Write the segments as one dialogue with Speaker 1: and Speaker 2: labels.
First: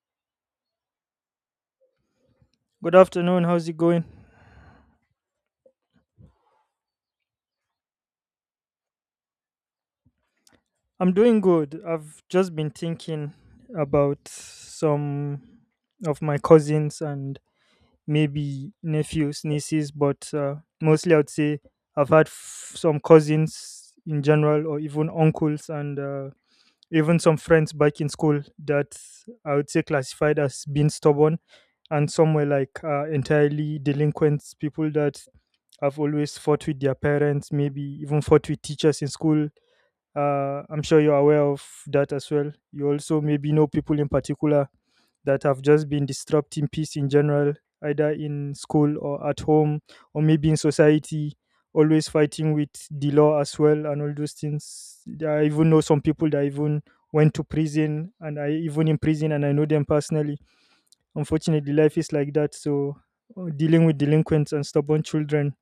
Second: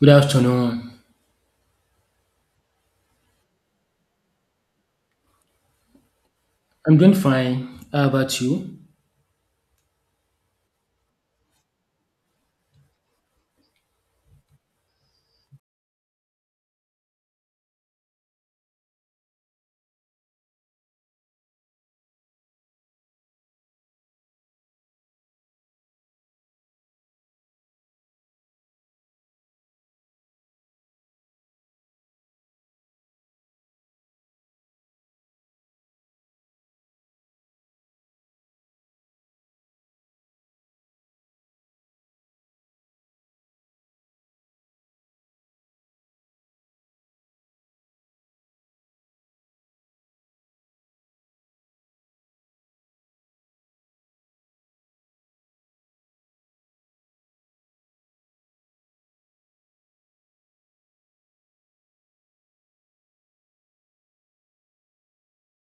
Speaker 1: Good afternoon.
Speaker 2: Good afternoon. How's it going?
Speaker 1: I'm doing fine. How about you?
Speaker 2: I'm doing good. I've just been thinking about some of my cousins and maybe nephews, nieces, but mostly I'd say I've had some cousins in general, or even uncles, and even some friends back in school that I would say classified as being stubborn, and some were like entirely delinquents, people that have always fought with their parents, maybe even fought with teachers in school. I'm sure you're aware of that as well. You also maybe know people in particular that have just been disrupting peace in general, either in school or at home, or maybe in society, always fighting with the law as well, and all those things. I even know some people that even went to prison, and I even in prison, and I know them personally. Unfortunately, life is like that. So, dealing with delinquents and stubborn children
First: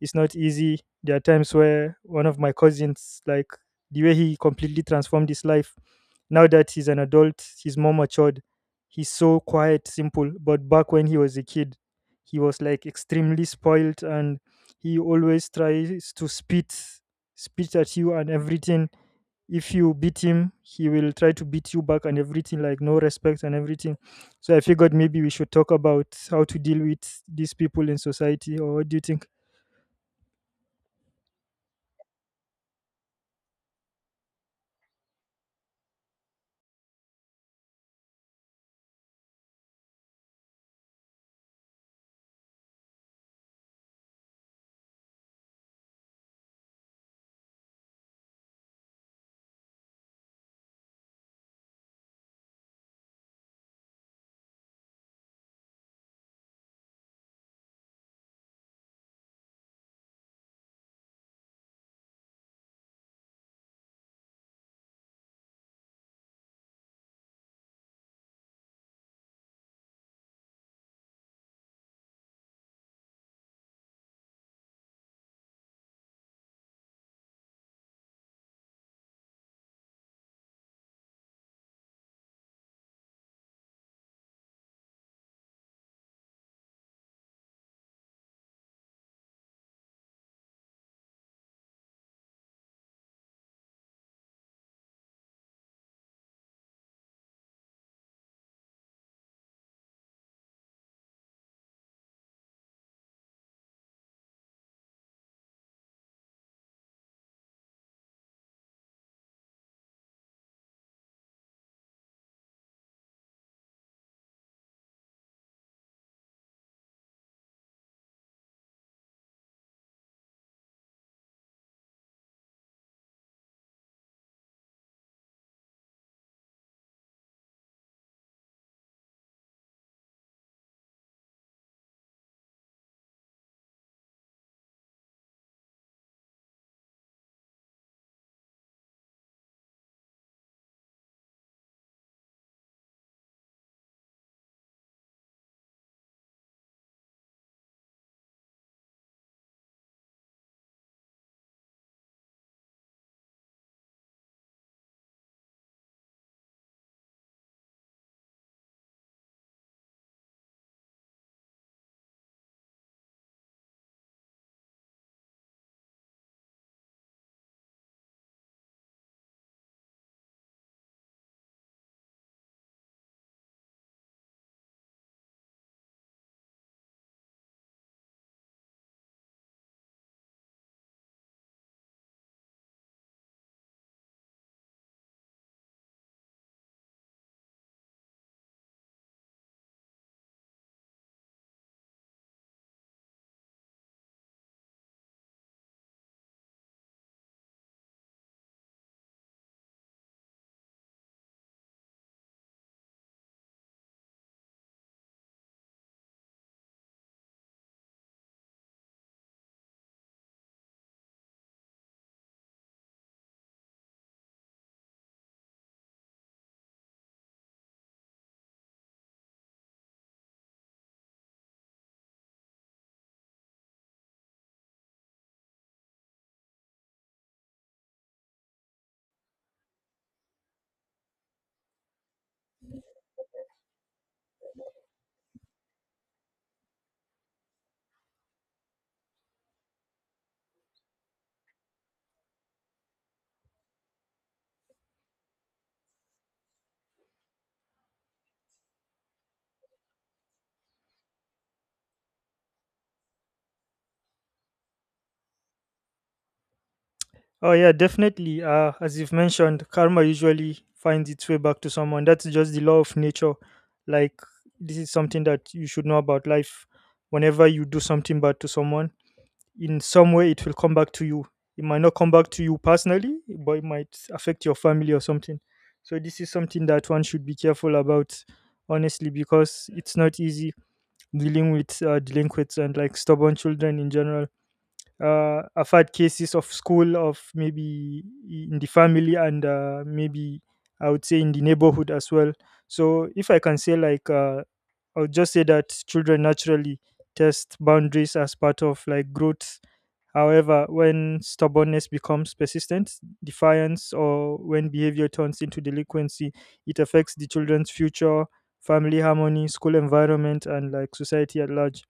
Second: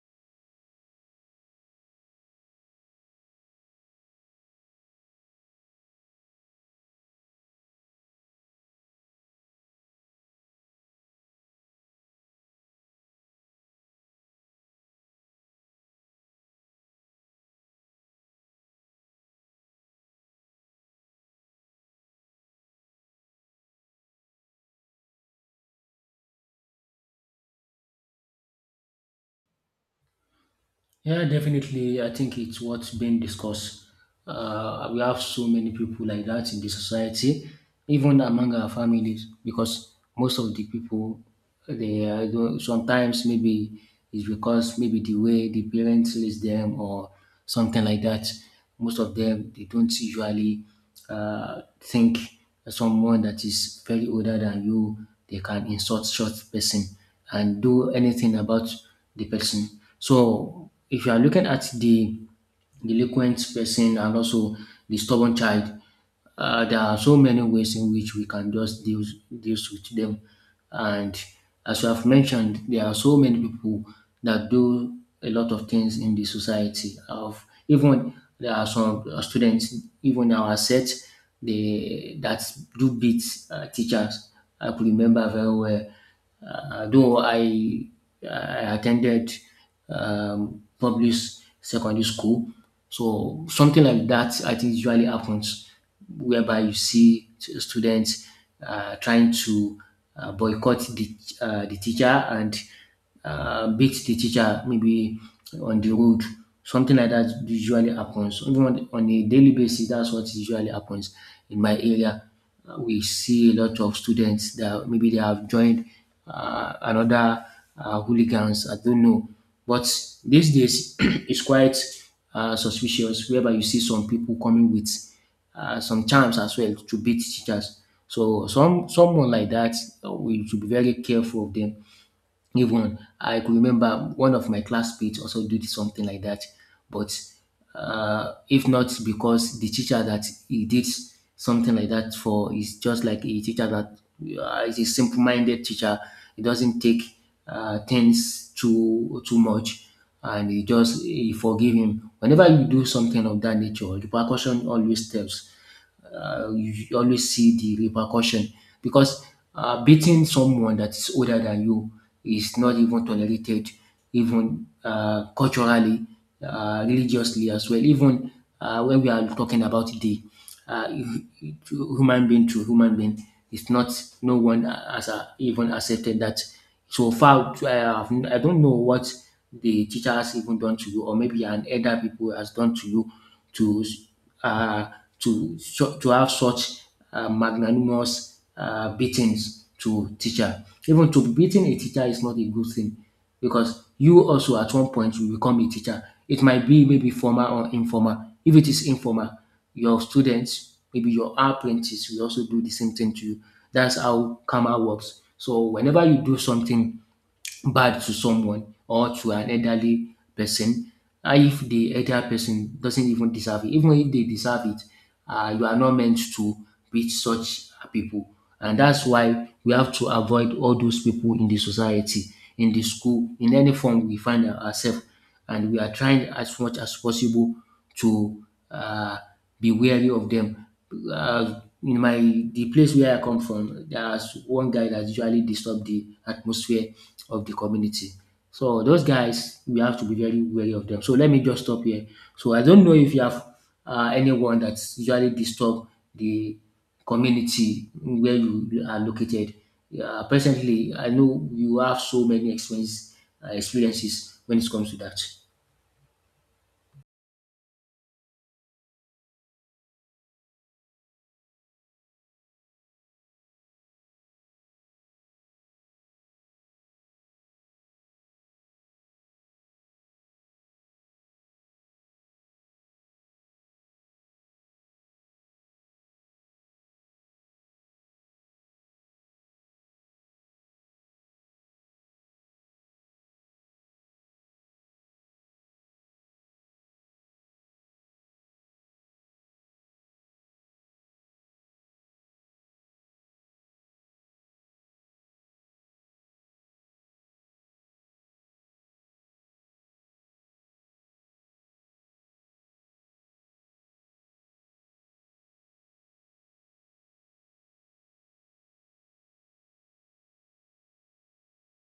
Speaker 2: it's not easy. There are times where one of my cousins, like the way he completely transformed his life, now that he's an adult, he's more matured. He's so quiet, simple. But back when he was a kid, he was like extremely spoiled and he always tries to spit at you and everything. If you beat him, he will try to beat you back and everything, like no respect and everything. So I figured maybe we should talk about how to deal with these people in society, or what do you think?
Speaker 1: Yeah, definitely. I think it's what's being discussed. We have so many people like that in the society, even among our families, because most of the people, they are sometimes maybe it's because maybe the way the parents raise them or something like that. Most of them, they don't usually think someone that is very older than you, they can insult such person and do anything about the person. So if you are looking at the delinquent person and also the stubborn child, there are so many ways in which we can just deal with them, and as you have mentioned, there are so many people that do a lot of things in the society. Of even there are some students, even our set, they that do beat teachers. I could remember very well. Though I attended public secondary school, so something like that, I think, usually happens, whereby you see students trying to boycott the teacher and beat the teacher maybe on the road. Something like that usually happens. Even on a daily basis, that's what usually happens in my area we see a lot of students that maybe they have joined another hooligans. I don't know, but these days it's quite suspicious. Whereby you see some people coming with some charms as well to beat teachers. So someone like that, we should be very careful of them. Even I could remember one of my classmates also did something like that, but if not because the teacher that he did something like that for is just like a teacher that is a simple-minded teacher it doesn't take things too much, and you just you forgive him. Whenever you do something of that nature, the repercussion always tells. You always see the repercussion because beating someone that is older than you is not even tolerated, even culturally, religiously as well. Even when we are talking about the uh, hu- human being to human being. It's not no one has even accepted that. So far, I, have, I don't know what the teacher has even done to you, or maybe an elder people has done to you to uh, to have such magnanimous beatings to teacher. Even to beating a teacher is not a good thing because you also at one point will become a teacher. It might be maybe formal or informal. If it is informal, your students, maybe your apprentice will also do the same thing to you. That's how karma works. So whenever you do something bad to someone or to an elderly person and if the elder person doesn't even deserve it even if they deserve it you are not meant to reach such people and that's why we have to avoid all those people in the society in the school in any form we find ourselves and we are trying as much as possible to uh, be wary of them. In my the place where I come from, there's one guy that usually disturb the atmosphere of the community. So those guys, we have to be very wary of them. So let me just stop here. So I don't know if you have anyone that's usually disturb the community where you are located. Presently, I know you have so many experiences when it comes to that.
Speaker 2: Oh yeah, definitely. As you've mentioned, karma usually finds its way back to someone. That's just the law of nature. Like this is something that you should know about life. Whenever you do something bad to someone, in some way it will come back to you. It might not come back to you personally, but it might affect your family or something. So this is something that one should be careful about, honestly, because it's not easy. Dealing with delinquents and like stubborn children in general. I've had cases of school of maybe in the family and maybe I would say in the neighborhood as well. So if I can say like I would just say that children naturally test boundaries as part of like growth. However, when stubbornness becomes persistent, defiance, or when behavior turns into delinquency, it affects the children's future, family harmony, school environment, and like society at large.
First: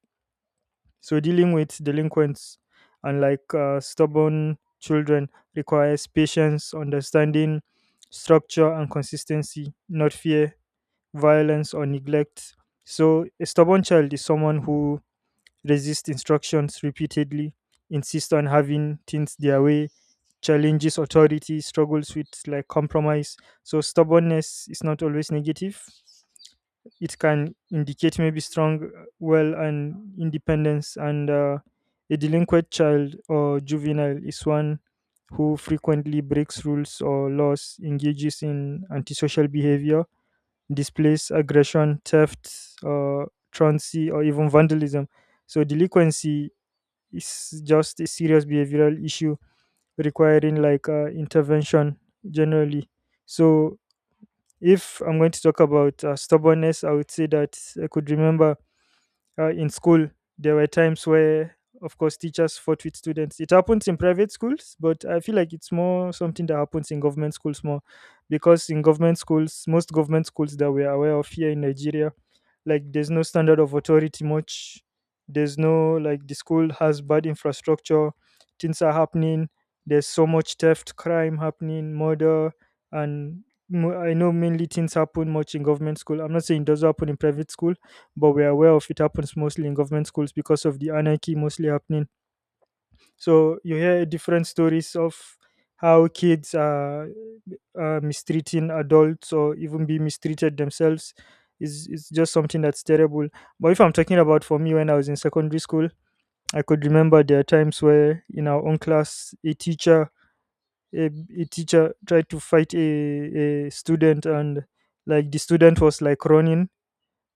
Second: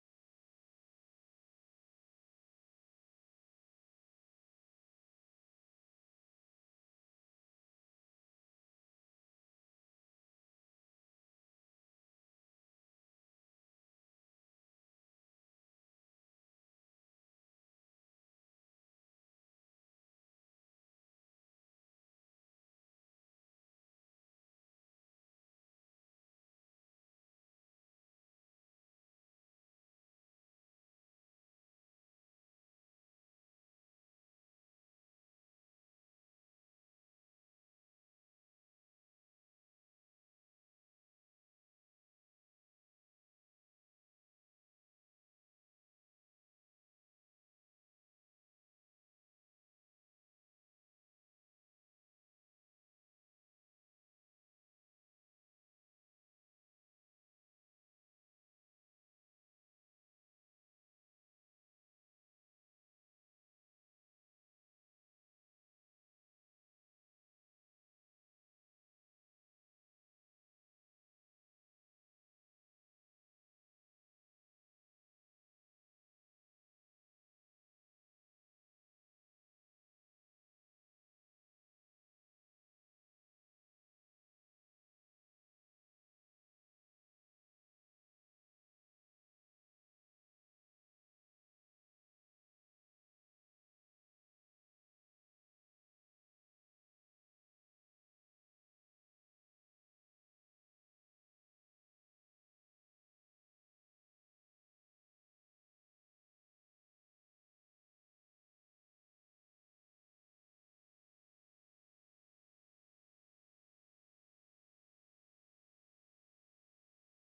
Speaker 2: So, dealing with delinquents and like stubborn children requires patience, understanding, structure, and consistency, not fear, violence, or neglect. So, a stubborn child is someone who resist instructions repeatedly, insist on having things their way, challenges authority, struggles with like compromise. So stubbornness is not always negative. It can indicate maybe strong will and independence. And a delinquent child or juvenile is one who frequently breaks rules or laws, engages in antisocial behavior, displays aggression, theft, uh, truancy, or even vandalism. So delinquency is just a serious behavioral issue requiring like intervention generally. So if I'm going to talk about stubbornness, I would say that I could remember in school there were times where of course teachers fought with students. It happens in private schools, but I feel like it's more something that happens in government schools more, because in government schools, most government schools that we're aware of here in Nigeria, like there's no standard of authority much. There's no like the school has bad infrastructure. Things are happening. There's so much theft, crime happening, murder. And I know mainly things happen much in government school. I'm not saying it does happen in private school, but we're aware of it happens mostly in government schools because of the anarchy mostly happening. So you hear different stories of how kids are mistreating adults or even be mistreated themselves. Is It's just something that's terrible. But if I'm talking about for me when I was in secondary school, I could remember there are times where in our own class a, a teacher tried to fight a student, and like the student was like running,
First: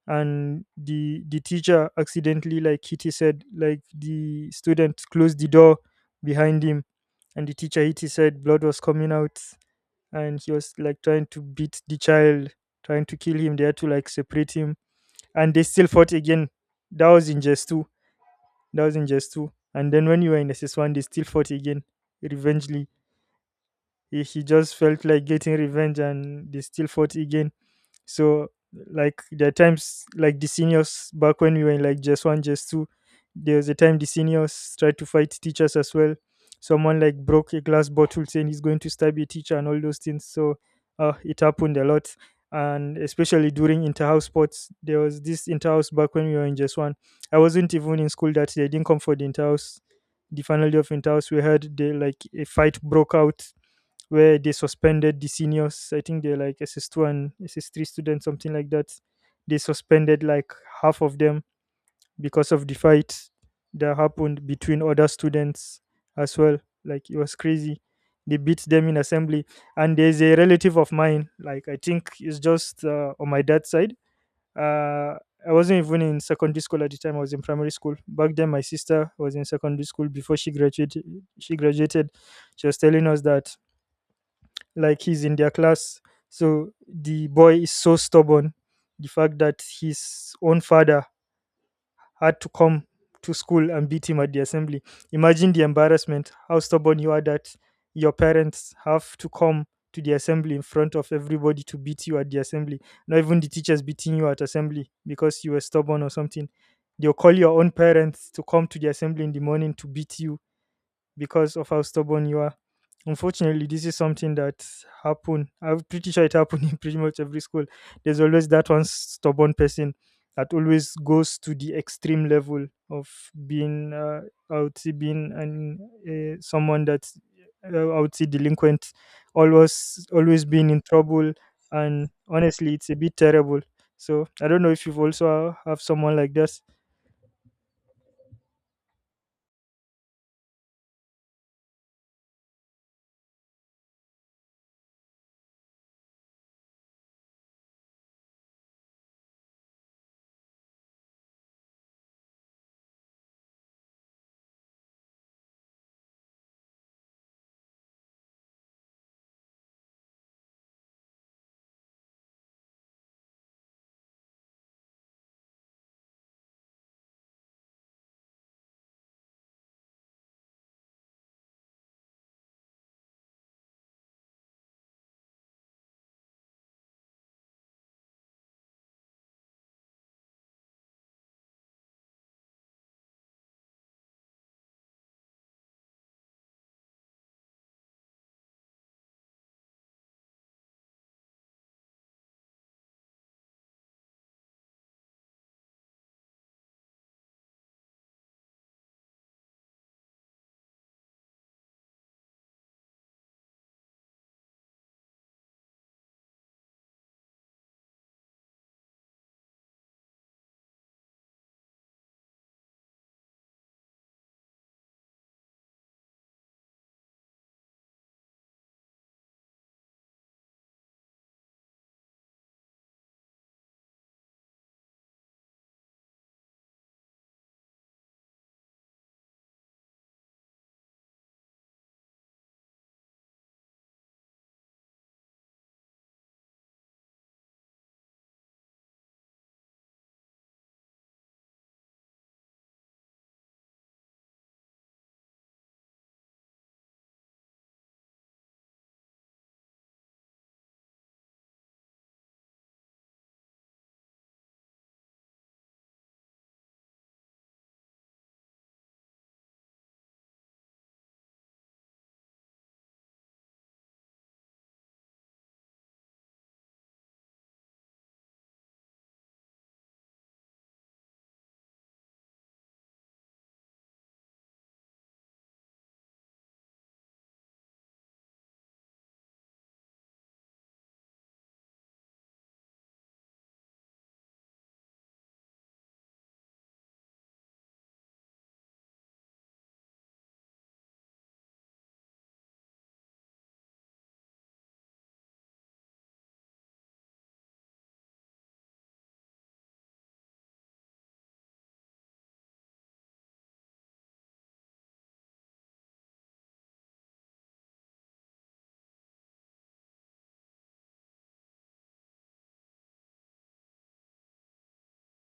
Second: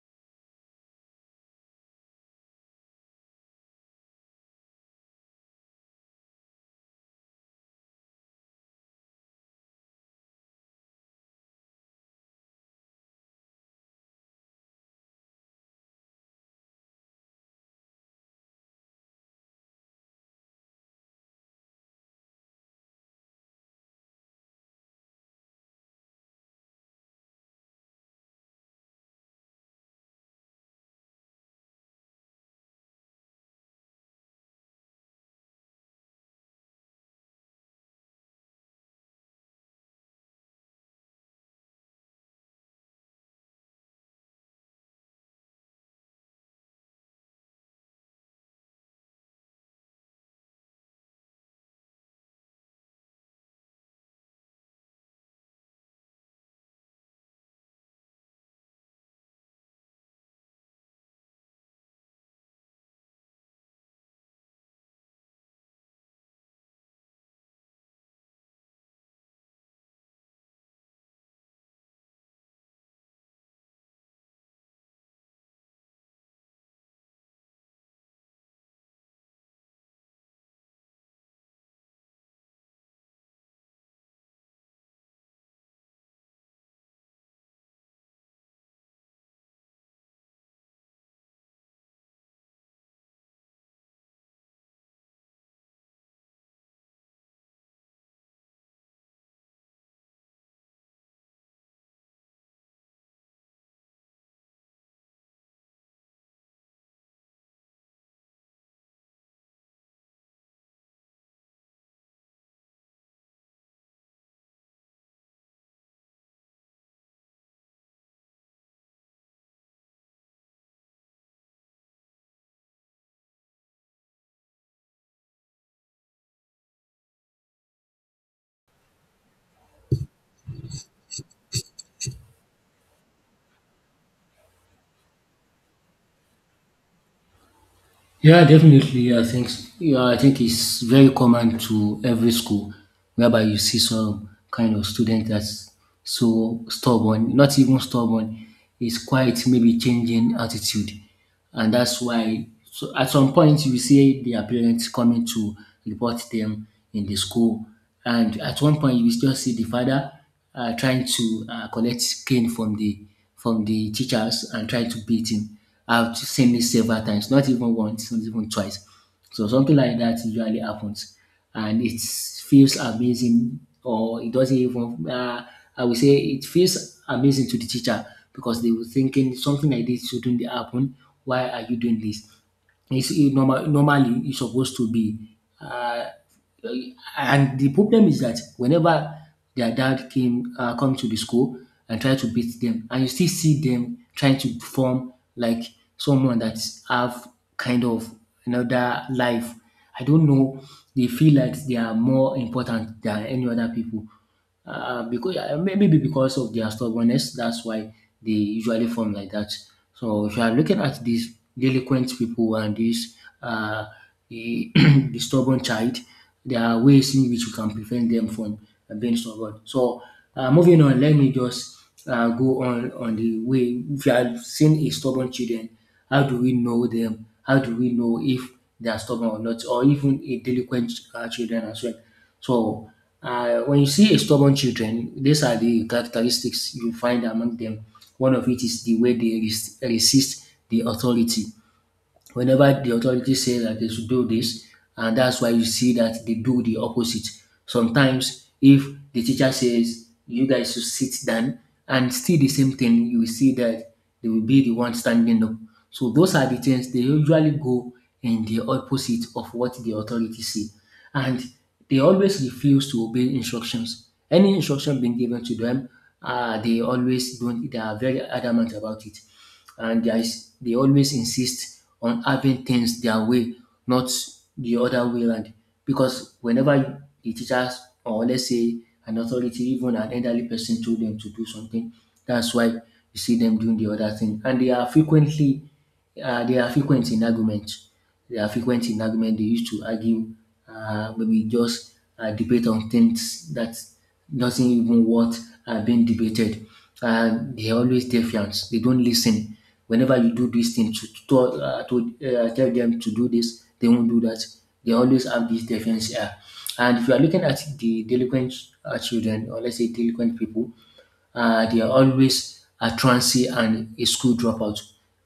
Speaker 2: and the teacher accidentally like Kitty said like the student closed the door behind him, and the teacher Kitty said blood was coming out, and he was like trying to beat the child, trying to kill him. They had to like separate him, and they still fought again. That was in just 2. That was in just 2, and then when you were in SS1 they still fought again revengely. He just felt like getting revenge, and they still fought again. So like there are times like the seniors back when we were in like just one, just two, there was a time the seniors tried to fight teachers as well. Someone like broke a glass bottle saying he's going to stab a teacher and all those things. So it happened a lot. And especially during inter-house sports, there was this inter-house back when we were in just one. I wasn't even in school that day. I didn't come for the inter-house. The final day of inter-house, we heard they, like a fight broke out where they suspended the seniors. I think they're like S. S. 2 and S. S. 3 students, something like that. They suspended like half of them because of the fight that happened between other students as well. Like it was crazy. They beat them in assembly. And there's a relative of mine, like I think it's just on my dad's side. Uh, I wasn't even in secondary school at the time. I was in primary school. Back then, my sister was in secondary school before she graduated. She graduated. She was telling us that like he's in their class. So the boy is so stubborn. The fact that his own father had to come to school and beat him at the assembly. Imagine the embarrassment, how stubborn you are that your parents have to come to the assembly in front of everybody to beat you at the assembly. Not even the teachers beating you at assembly because you were stubborn or something. They'll call your own parents to come to the assembly in the morning to beat you because of how stubborn you are. Unfortunately, this is something that happened. I'm pretty sure it happened in pretty much every school. There's always that one stubborn person that always goes to the extreme level of being, I would say, being someone that's, I would say, delinquent, always, always being in trouble. And honestly, it's a bit terrible. So I don't know if you've also have someone like this.
Speaker 1: Yeah, definitely. I think it's very common to every school, whereby you see some kind of student that's so stubborn, not even stubborn, is quite maybe changing attitude, and that's why so at some point you see their parents coming to report them in the school, and at one point you will just see the father trying to collect cane from the teachers and trying to beat him. I've seen this several times, not even once, not even twice. So something like that usually happens, and it feels amazing, or it doesn't even. I would say it feels amazing to the teacher because they were thinking something like this shouldn't happen. Why are you doing this? It's it normally it's supposed to be uh, uh, and the problem is that whenever their dad came come to the school and try to beat them, and you still see them trying to form like someone that have kind of another life. I don't know. They feel like they are more important than any other people because maybe because of their stubbornness, that's why they usually form like that. So if you are looking at these delinquent people and this uh, the, the stubborn child, there are ways in which you can prevent them from being stubborn. So moving on, let me just go on the way. If you are seeing a stubborn children, how do we know them? How do we know if they are stubborn or not, or even a delinquent children as well? So, when you see a stubborn children, these are the characteristics you find among them. One of it is the way they resist the authority. Whenever the authority say that they should do this, and that's why you see that they do the opposite. Sometimes, if the teacher says you guys should sit down and still the same thing, you will see that they will be the one standing up. So those are the things they usually go in the opposite of what the authority say and they always refuse to obey instructions. Any instruction being given to them, they always don't. They are very adamant about it, and there is, they always insist on having things their way, not the other way around. Because whenever the teachers or let's say an authority, even an elderly person, told them to do something, that's why you see them doing the other thing, and they are frequent in argument. They are frequent in argument. They used to argue, maybe just debate on things that doesn't even worth being debated. They are always defiant. They don't listen. Whenever you do this thing to tell them to do this, they won't do that. They always have this defiance. And if you are looking at the delinquent children, or let's say delinquent people, they are always a truancy and a school dropout.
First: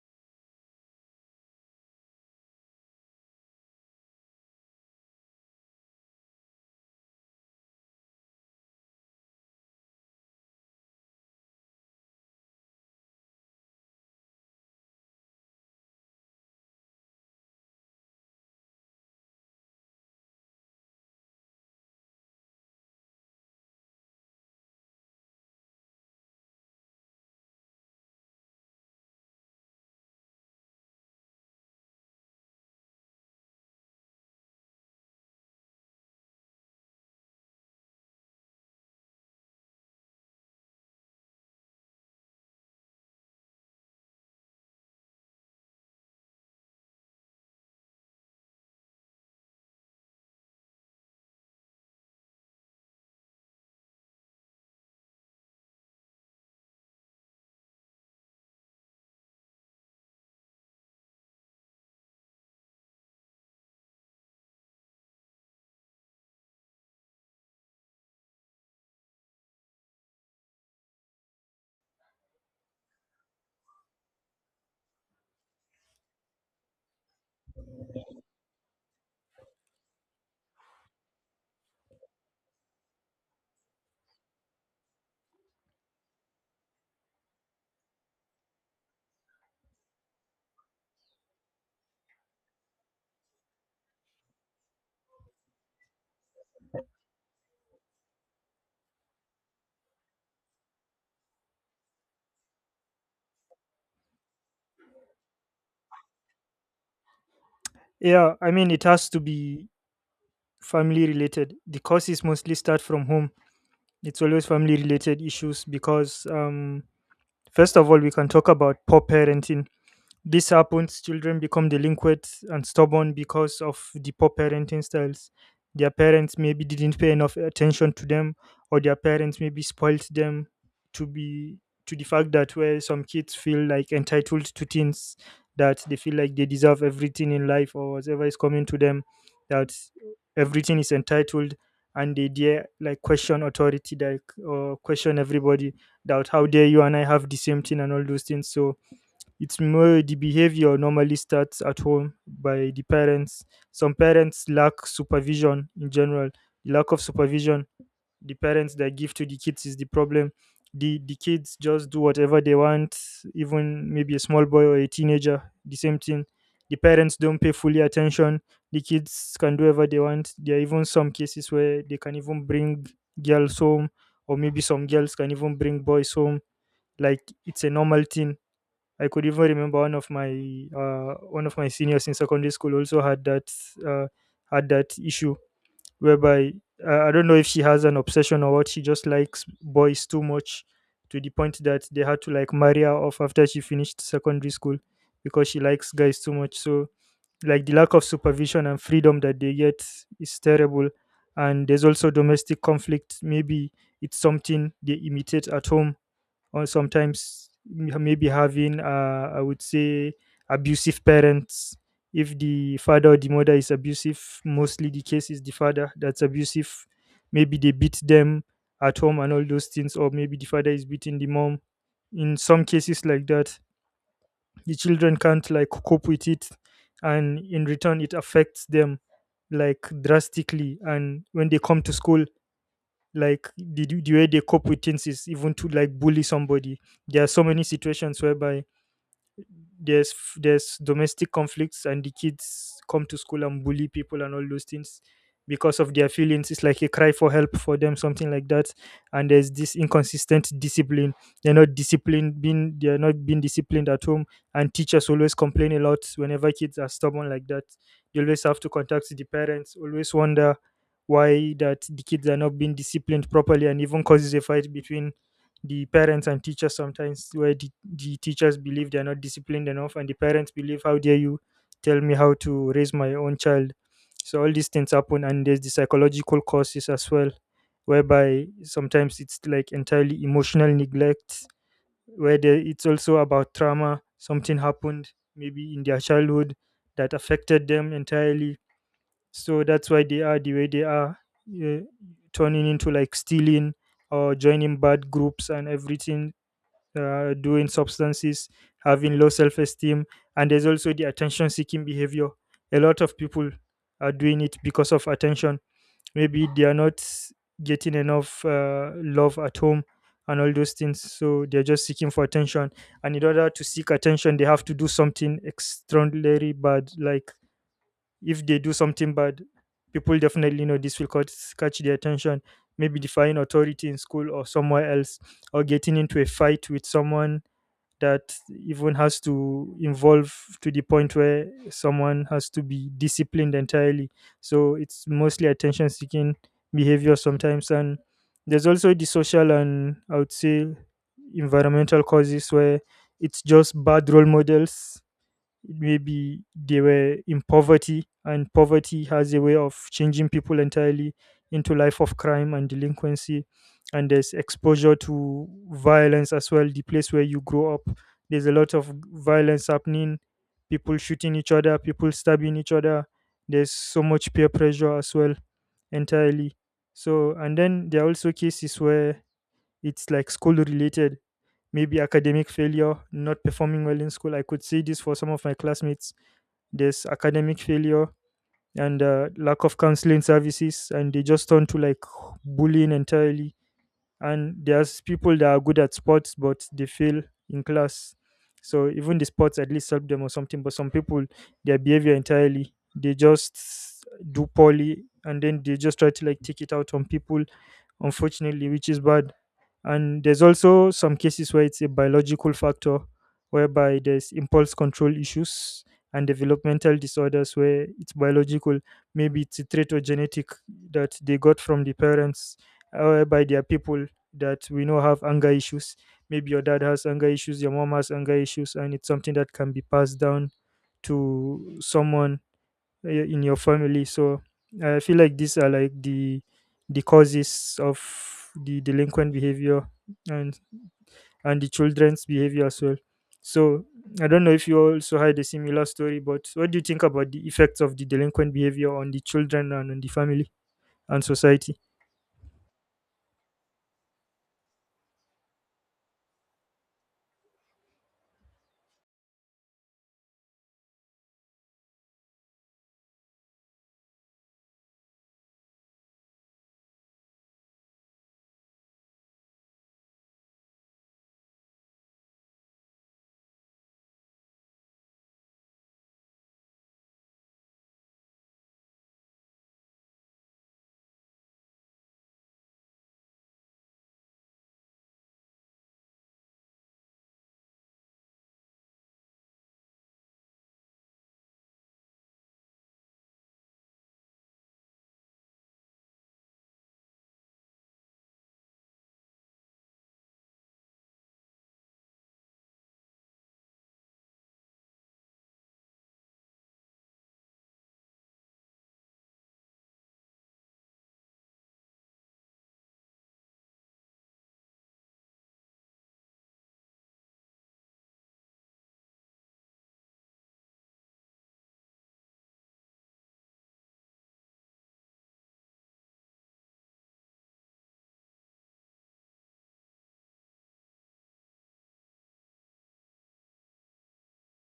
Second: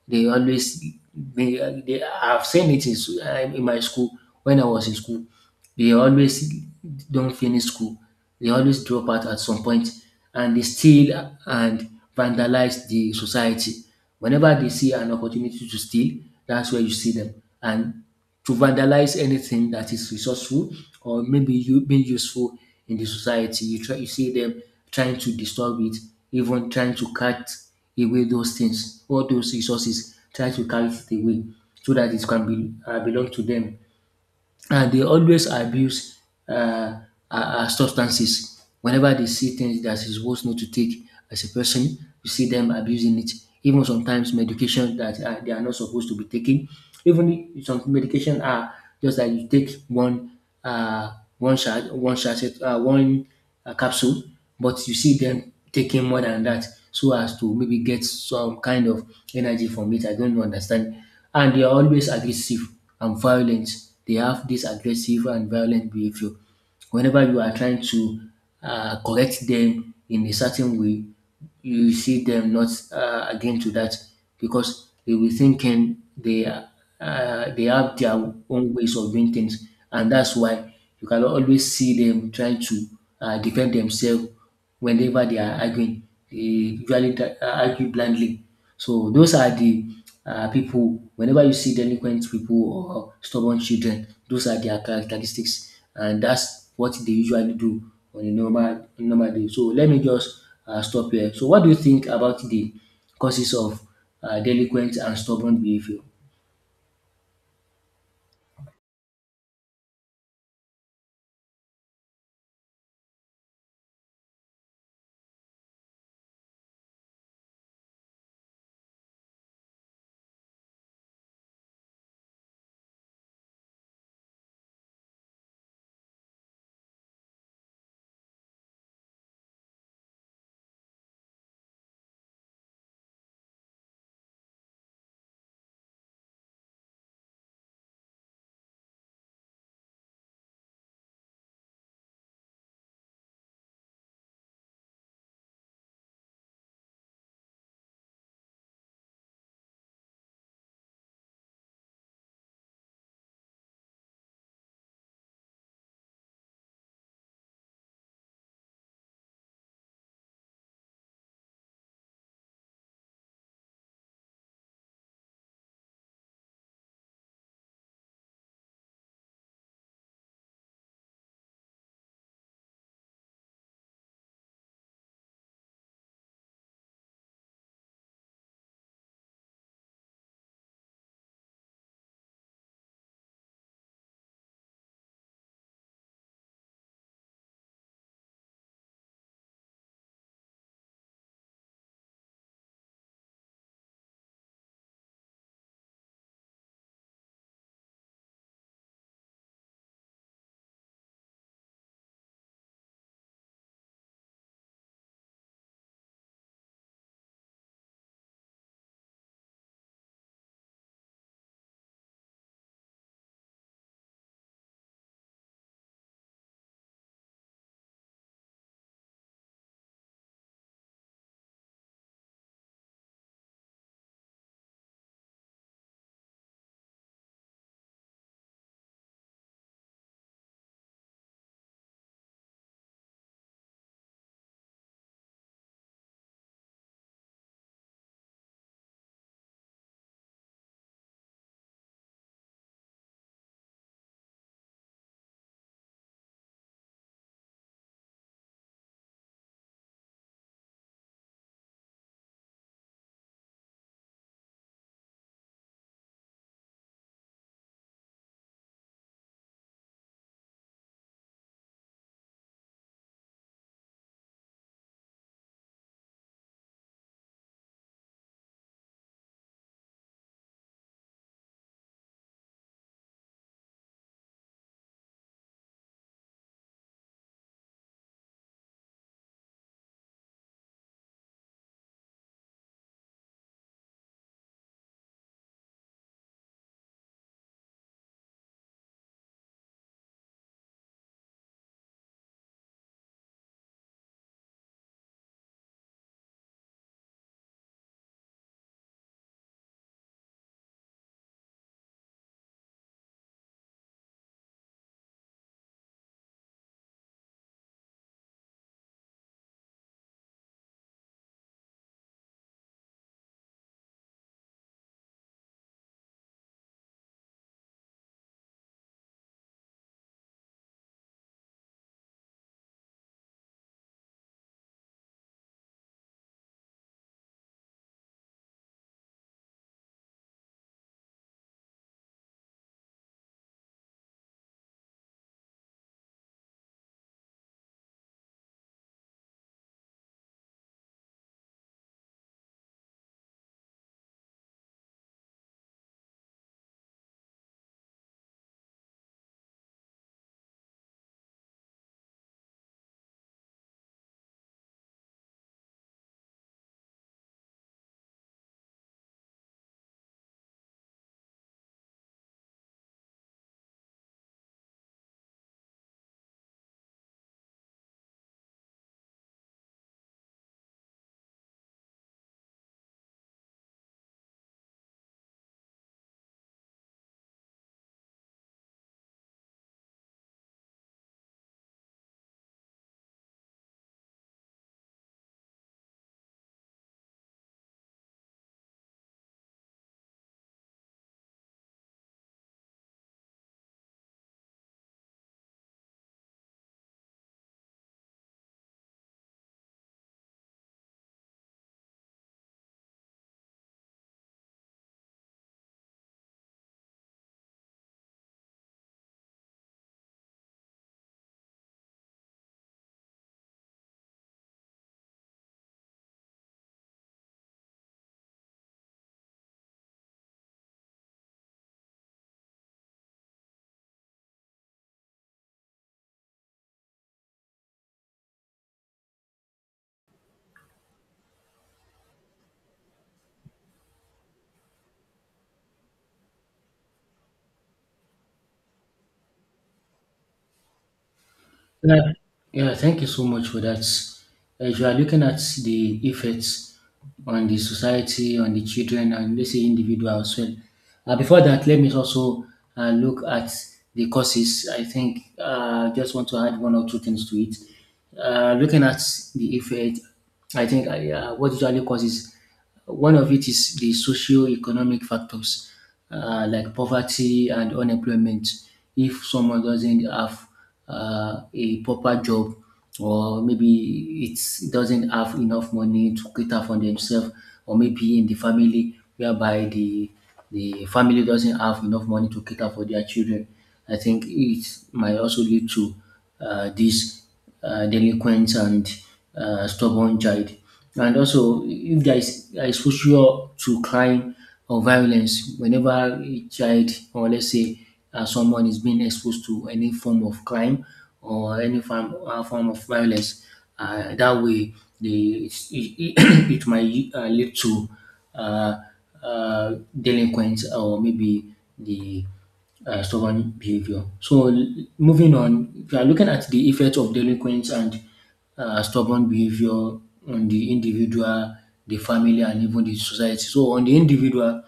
Speaker 1: They always they I've seen it in my school when I was in school. They always don't finish school. They always drop out at some point and they steal and vandalize the society. Whenever they see an opportunity to steal, that's where you see them. And to vandalize anything that is resourceful or maybe you being useful in the society. You see them trying to disturb it, even trying to cut away those things, all those resources, trying to cut it away so that it can be belong to them they always abuse uh, uh, substances. Whenever they see things that is supposed not to take as a person, you see them abusing it. Even sometimes medication that they are not supposed to be taking. Even if some medication are just that you take one a capsule, but you see them taking more than that so as to maybe get some kind of energy from it. I don't understand. And they are always aggressive and violent. They have this aggressive and violent behavior. Whenever you are trying to correct them in a certain way, you see them not again to that because they will thinking they are they have their own ways of doing things, and that's why you can always see them trying to defend themselves whenever they are arguing. They usually argue blindly. So those are the people, whenever you see delinquent people or stubborn children, those are their characteristics, and that's what they usually do on a normal day. So let me just stop here. So what do you think about the causes of delinquent and stubborn behavior?
Speaker 2: Yeah, I mean, it has to be family related. The courses mostly start from home. It's always family related issues because, first of all, we can talk about poor parenting this happens, children become delinquent and stubborn because of the poor parenting styles. Their parents maybe didn't pay enough attention to them, or their parents maybe spoilt them to be to the fact that where some kids feel like entitled to things that they feel like they deserve everything in life or whatever is coming to them, that everything is entitled and they dare like question authority like or question everybody that how dare you and I have the same thing and all those things. So it's more the behavior normally starts at home by the parents. Some parents lack supervision in general. The lack of supervision the parents that give to the kids is the problem. The kids just do whatever they want, even maybe a small boy or a teenager, the same thing. The parents don't pay fully attention. The kids can do whatever they want. There are even some cases where they can even bring girls home, or maybe some girls can even bring boys home. Like it's a normal thing. I could even remember one of my seniors in secondary school also had that uh, issue whereby I don't know if she has an obsession or what she just likes boys too much to the point that they had to like marry her off after she finished secondary school because she likes guys too much. So like the lack of supervision and freedom that they get is terrible. And there's also domestic conflict. Maybe it's something they imitate at home, or sometimes maybe having, I would say, abusive parents. If the father or the mother is abusive, mostly the case is the father that's abusive. Maybe they beat them at home and all those things, or maybe the father is beating the mom. In some cases like that, the children can't like cope with it, and in return it affects them, like drastically. And when they come to school, like the way they cope with things is even to like bully somebody. There are so many situations whereby there's domestic conflicts and the kids come to school and bully people and all those things, because of their feelings. It's like a cry for help for them, something like that. And there's this inconsistent discipline. They're not disciplined being they're not being disciplined at home, and teachers always complain a lot whenever kids are stubborn like that. You always have to contact the parents, always wonder why that the kids are not being disciplined properly, and even causes a fight between the parents and teachers sometimes, where the teachers believe they're not disciplined enough and the parents believe, how dare you tell me how to raise my own child. So all these things happen, and there's the psychological causes as well, whereby sometimes it's like entirely emotional neglect, where it's also about trauma. Something happened maybe in their childhood that affected them entirely, so that's why they are the way they are. uh, Turning into like stealing or joining bad groups and everything, doing substances, having low self esteem, and there's also the attention seeking behavior. A lot of people are doing it because of attention. Maybe they are not getting enough love at home and all those things, so they're just seeking for attention. And in order to seek attention, they have to do something extraordinary bad. Like if they do something bad, people definitely know this will catch their attention. Maybe defying authority in school or somewhere else, or getting into a fight with someone that even has to involve to the point where someone has to be disciplined entirely. So it's mostly attention seeking behavior sometimes. And there's also the social and, I would say, environmental causes, where it's just bad role models. Maybe they were in poverty, and poverty has a way of changing people entirely into life of crime and delinquency. And there's exposure to violence as well. The place where you grow up, there's a lot of violence happening, people shooting each other, people stabbing each other. There's so much peer pressure as well, entirely. So, and then there are also cases where it's like school related. Maybe academic failure, not performing well in school. I could see this for some of my classmates. There's academic failure and lack of counseling services, and they just turn to like bullying entirely. And there's people that are good at sports but they fail in class. So even the sports at least help them or something, but some people, their behavior entirely, they just do poorly, and then they just try to like take it out on people, unfortunately, which is bad. And there's also some cases where it's a biological factor, whereby there's impulse control issues and developmental disorders, where it's biological. Maybe it's a trait or genetic that they got from the parents, whereby there are people that we know have anger issues. Maybe your dad has anger issues, your mom has anger issues, and it's something that can be passed down to someone, in your family. So I feel like these are like the causes of the delinquent behavior, and and the children's behavior as well. So I don't know if you also had a similar story, but what do you think about the effects of the delinquent behavior on the children and on the family and society?
Speaker 1: Yeah, yeah, thank you so much for that. If you are looking at the effects on the society, on the children, and let's say individual as well. Before that, let me also look at the causes. I think I just want to add one or two things to it. Looking at the effect, I think what usually causes one of it is the socio-economic factors like poverty and unemployment. If someone doesn't have a proper job, or maybe it doesn't have enough money to cater for themselves, or maybe in the family whereby the family doesn't have enough money to cater for their children, I think it might also lead to this delinquent and stubborn child. And also, if there is exposure to crime or violence, whenever a child or let's say someone is being exposed to any form of crime or any form of violence, that way the, it, it, it might lead to uh, uh, delinquents or maybe the stubborn behavior. Moving on, we are looking at the effects of delinquents and stubborn behavior on the individual, the family, and even the society. So, on the individual,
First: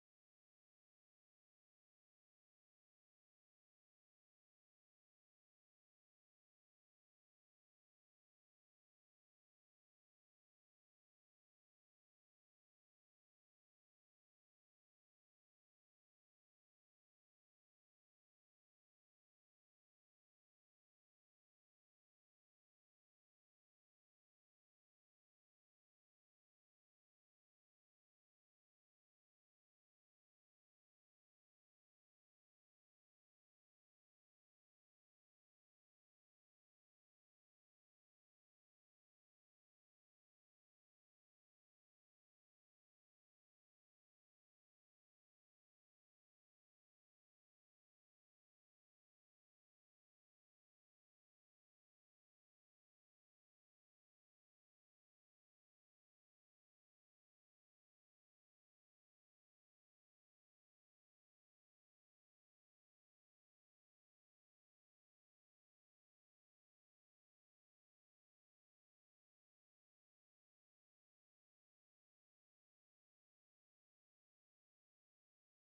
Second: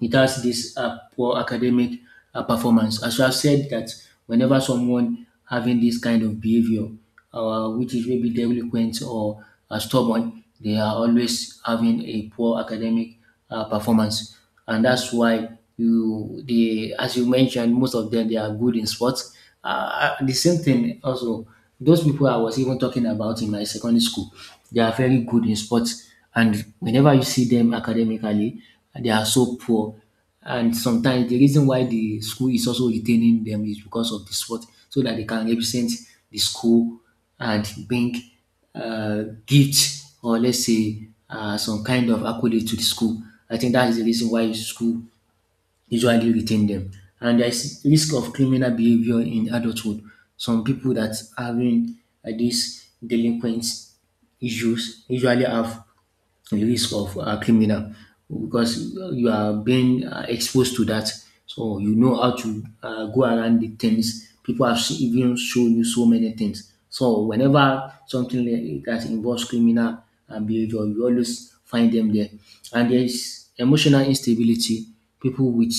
Speaker 1: it has this poor academic performance. As you have said that whenever someone having this kind of behavior, which is maybe delinquent or stubborn, they are always having a poor academic performance, and that's why you they as you mentioned, most of them they are good in sports. The same thing also, those people I was even talking about in my secondary school, they are very good in sports, and whenever you see them academically, they are so poor. And sometimes the reason why the school is also retaining them is because of the sport, so that they can represent the school and bring gifts, or let's say some kind of accolade to the school. I think that is the reason why school usually retain them. And there's risk of criminal behavior in adulthood. Some people that having these delinquent issues usually have the risk of criminal, because you are being exposed to that. So you know how to go around the things. People have even shown you so many things. So whenever something like that involves criminal behavior, you always find them there. And there is emotional instability. People with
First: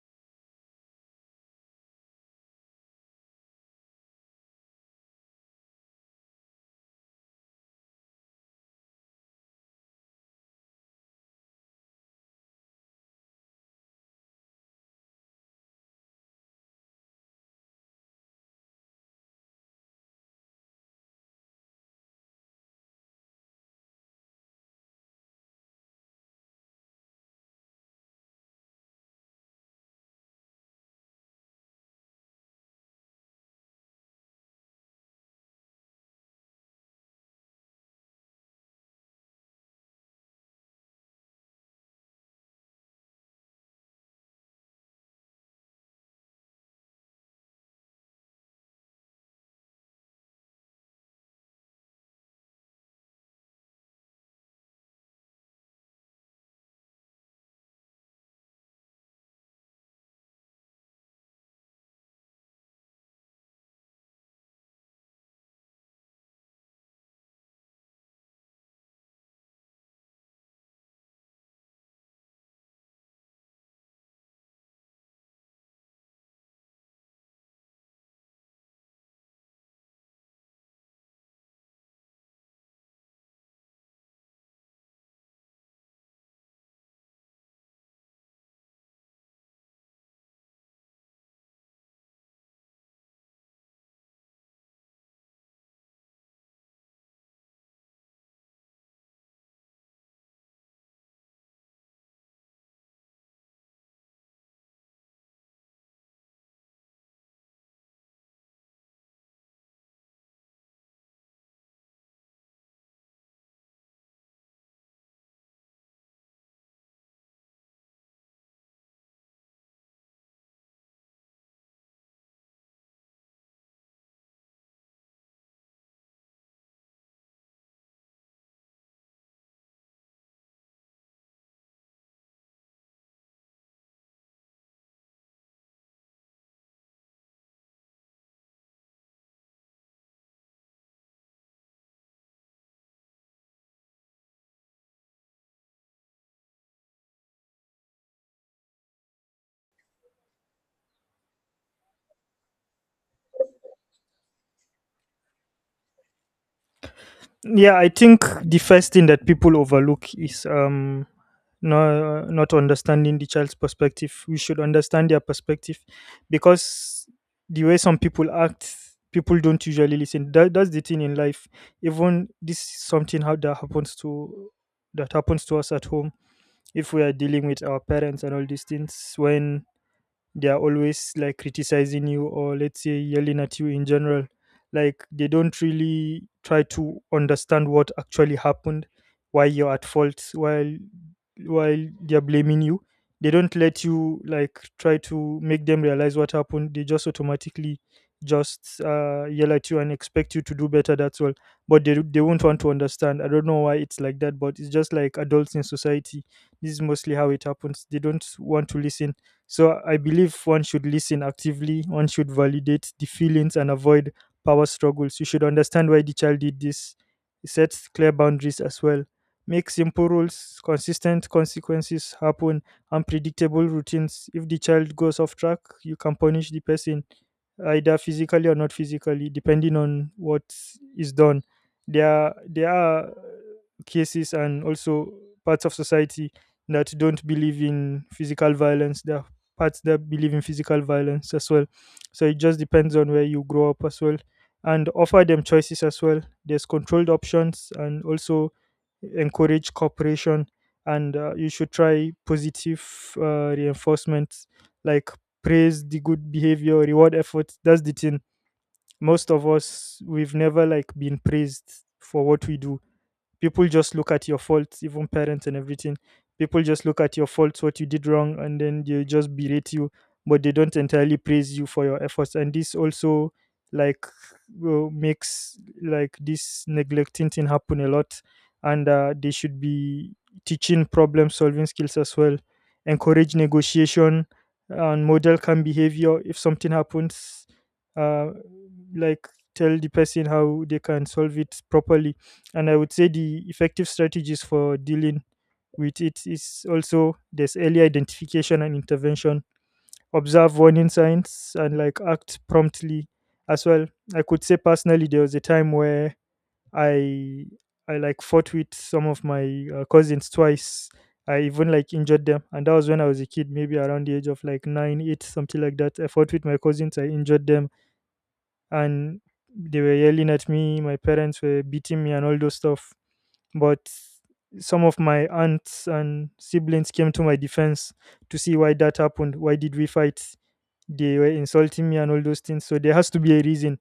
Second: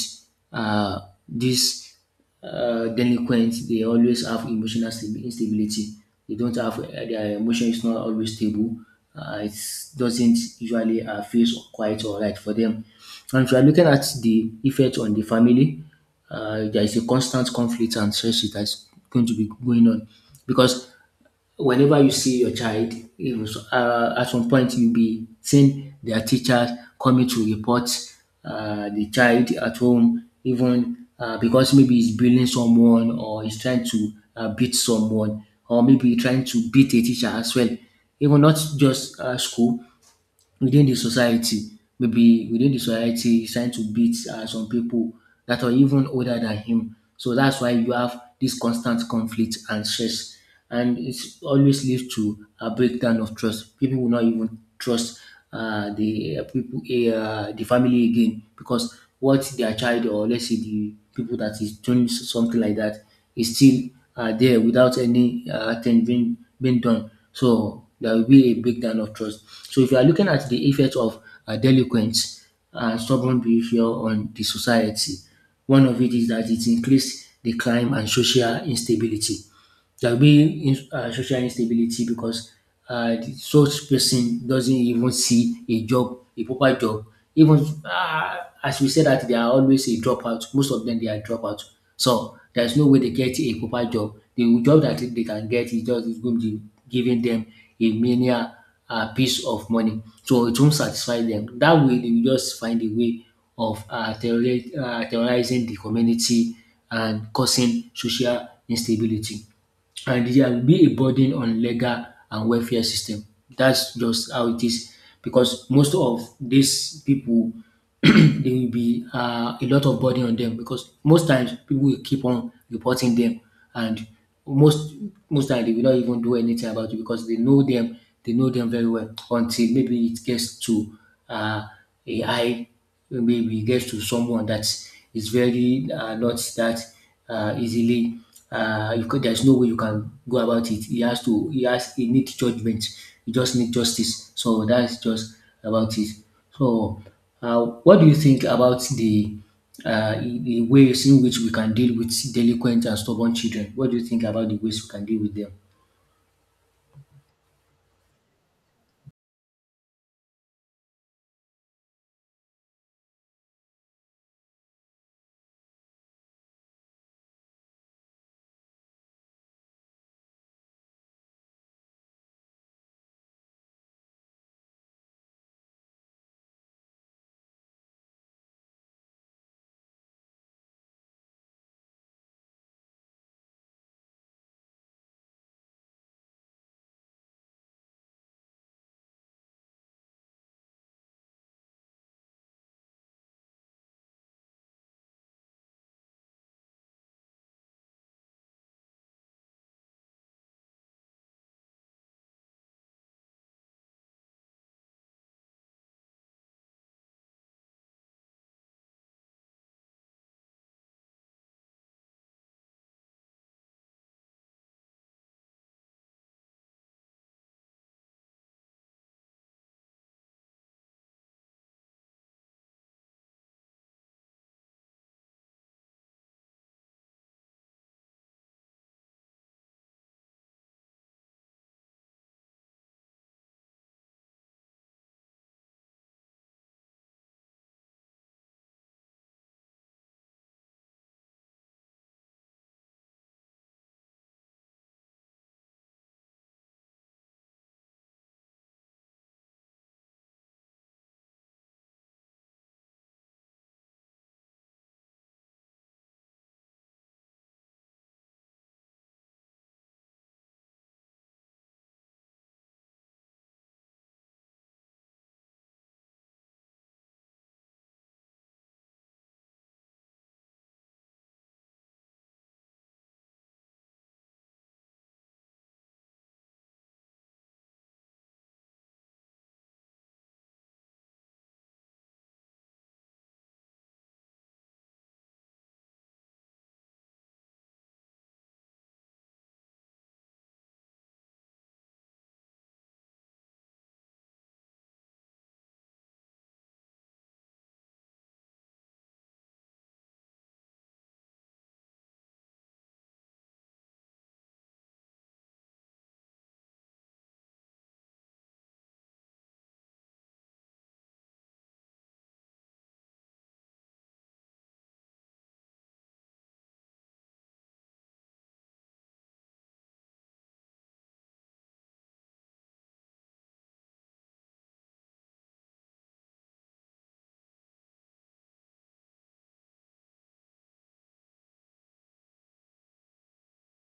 Speaker 1: uh, this delinquents, they always have emotional instability. They don't have their emotion is not always stable. It doesn't usually feel quite alright for them. And if you are looking at the effect on the family, there is a constant conflict and stress that is going to be going on, because whenever you see your child, you know, at some point you'll be seeing their teachers coming to report the child at home, even because maybe he's bullying someone, or he's trying to beat someone, or maybe trying to beat a teacher as well. Even not just school, within the society. Maybe within the society, he's trying to beat some people that are even older than him. So that's why you have this constant conflict and stress. And it always leads to a breakdown of trust. People will not even trust the people, the family again, because what their child, or let's say the people that is doing something like that, is still there without any thing being done. So there will be a breakdown of trust. So if you are looking at the effect of delinquents and stubborn behavior on the society, one of it is that it increased the crime and social instability. There will be social instability, because the such person doesn't even see a job, a proper job. Even uh, as we said that they are always a dropout. Most of them they are dropout. So there's no way they get a proper job. The job that they can get is just is going to be giving them a menial piece of money. So it won't satisfy them. That way they will just find a way of terrorizing the community and causing social instability, and it will be a burden on legal and welfare system. That's just how it is, because most of these people there will be a lot of burden on them, because most times people will keep on reporting them, and most most times they will not even do anything about it because they know them, they know them very well, until maybe it gets to uh, a high, maybe we get to someone that is very not that easily. You could, there's no way you can go about it. He has to. He has. He needs judgment. He just needs justice. So that's just about it. So, what do you think about the ways in which we can deal with delinquent and stubborn children? What do you think about the ways we can deal with them?
Speaker 2: Yeah, I think the first thing that people overlook is no, not understanding the child's perspective. We should understand their perspective, because the way some people act, people don't usually listen. That's the thing in life. Even this is something how that happens to us at home. If we are dealing with our parents and all these things, when they are always like criticizing you, or let's say yelling at you in general, like they don't really try to understand what actually happened, why you're at fault. While they're blaming you, they don't let you like try to make them realize what happened. They just automatically just yell at you and expect you to do better, that's all. But they won't want to understand. I don't know why it's like that, but it's just like adults in society, this is mostly how it happens. They don't want to listen. So I believe one should listen actively, one should validate the feelings and avoid power struggles. You should understand why the child did this, set clear boundaries as well. Make simple rules, consistent consequences happen, unpredictable routines. If the child goes off track, you can punish the person either physically or not physically, depending on what is done. There are cases, and also parts of society that don't believe in physical violence. There are parts that believe in physical violence as well. So it just depends on where you grow up as well. And offer them choices as well. There's controlled options, and also encourage cooperation. And you should try positive, reinforcements, like praise the good behavior, reward efforts. That's the thing. Most of us, we've never like been praised for what we do. People just look at your faults, even parents and everything. People just look at your faults, what you did wrong, and then they just berate you, but they don't entirely praise you for your efforts, and this also like will- makes like this neglecting thing happen a lot. And they should be teaching problem solving skills as well, encourage negotiation, and model calm behavior. If something happens, uh, like tell the person how they can solve it properly. And I would say the effective strategies for dealing with it is also, there's early identification and intervention, observe warning signs and like act promptly as well. I could say personally there was a time where i I like fought with some of my cousins twice. I even like injured them, and that was when I was a kid, maybe around the age of like 9 8, something like that. I fought with my cousins, I injured them, and they were yelling at me, my parents were beating me and all those stuff. But some of my aunts and siblings came to my defense, to see why that happened, why did we fight. They were insulting me and all those things, so there has to be a reason.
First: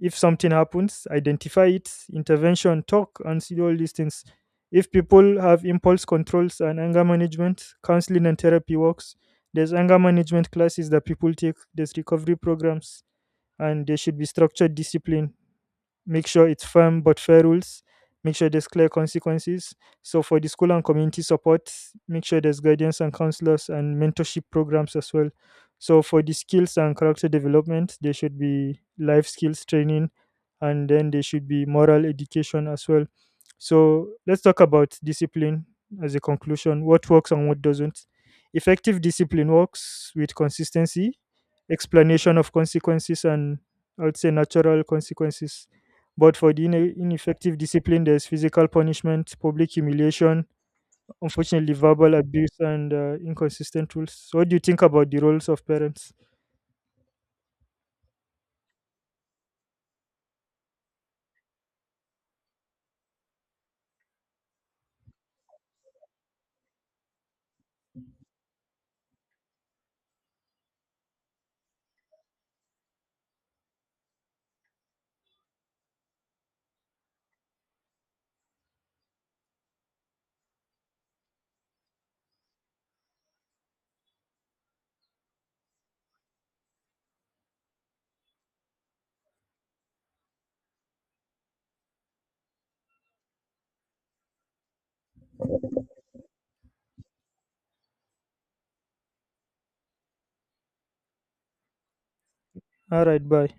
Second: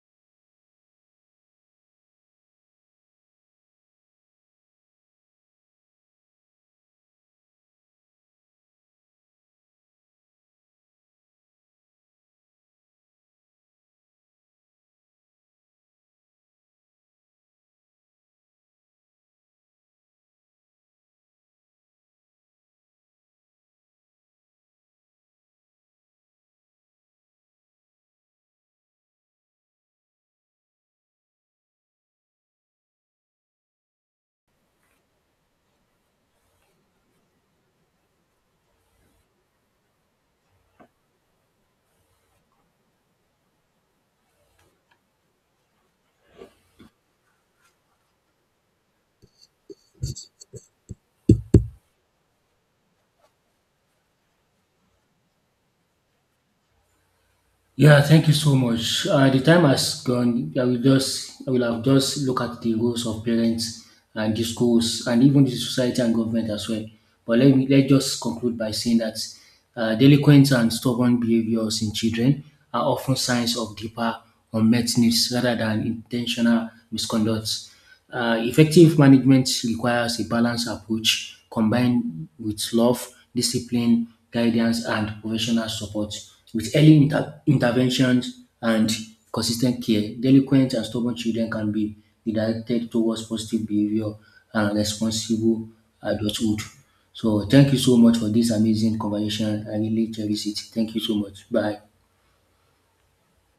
Speaker 2: If something happens, identify it, intervention, talk and see all these things. If people have impulse controls and anger management, counseling and therapy works. There's anger management classes that people take, there's recovery programs. And there should be structured discipline, make sure it's firm but fair rules, make sure there's clear consequences. So for the school and community support, make sure there's guidance and counselors and mentorship programs as well. So for the skills and character development, there should be life skills training, and then there should be moral education as well. So let's talk about discipline as a conclusion, what works and what doesn't. Effective discipline works with consistency, explanation of consequences, and I would say natural consequences. But for the ineffective discipline, there's physical punishment, public humiliation, unfortunately, verbal abuse, and inconsistent rules. So, what do you think about the roles of parents?
Speaker 1: Yeah, thank you so much. The time has gone. I will have just look at the roles of parents and the schools and even the society and government as well. But let just conclude by saying that delinquent and stubborn behaviors in children are often signs of deeper unmet needs rather than intentional misconduct. Effective management requires a balanced approach combined with love, discipline, guidance, and professional support. With early interventions and consistent care, delinquent and stubborn children can be redirected towards positive behavior and responsible adulthood. So, thank you so much for this amazing conversation. I really cherish it. Thank you so much. Bye.
Speaker 2: All right, bye.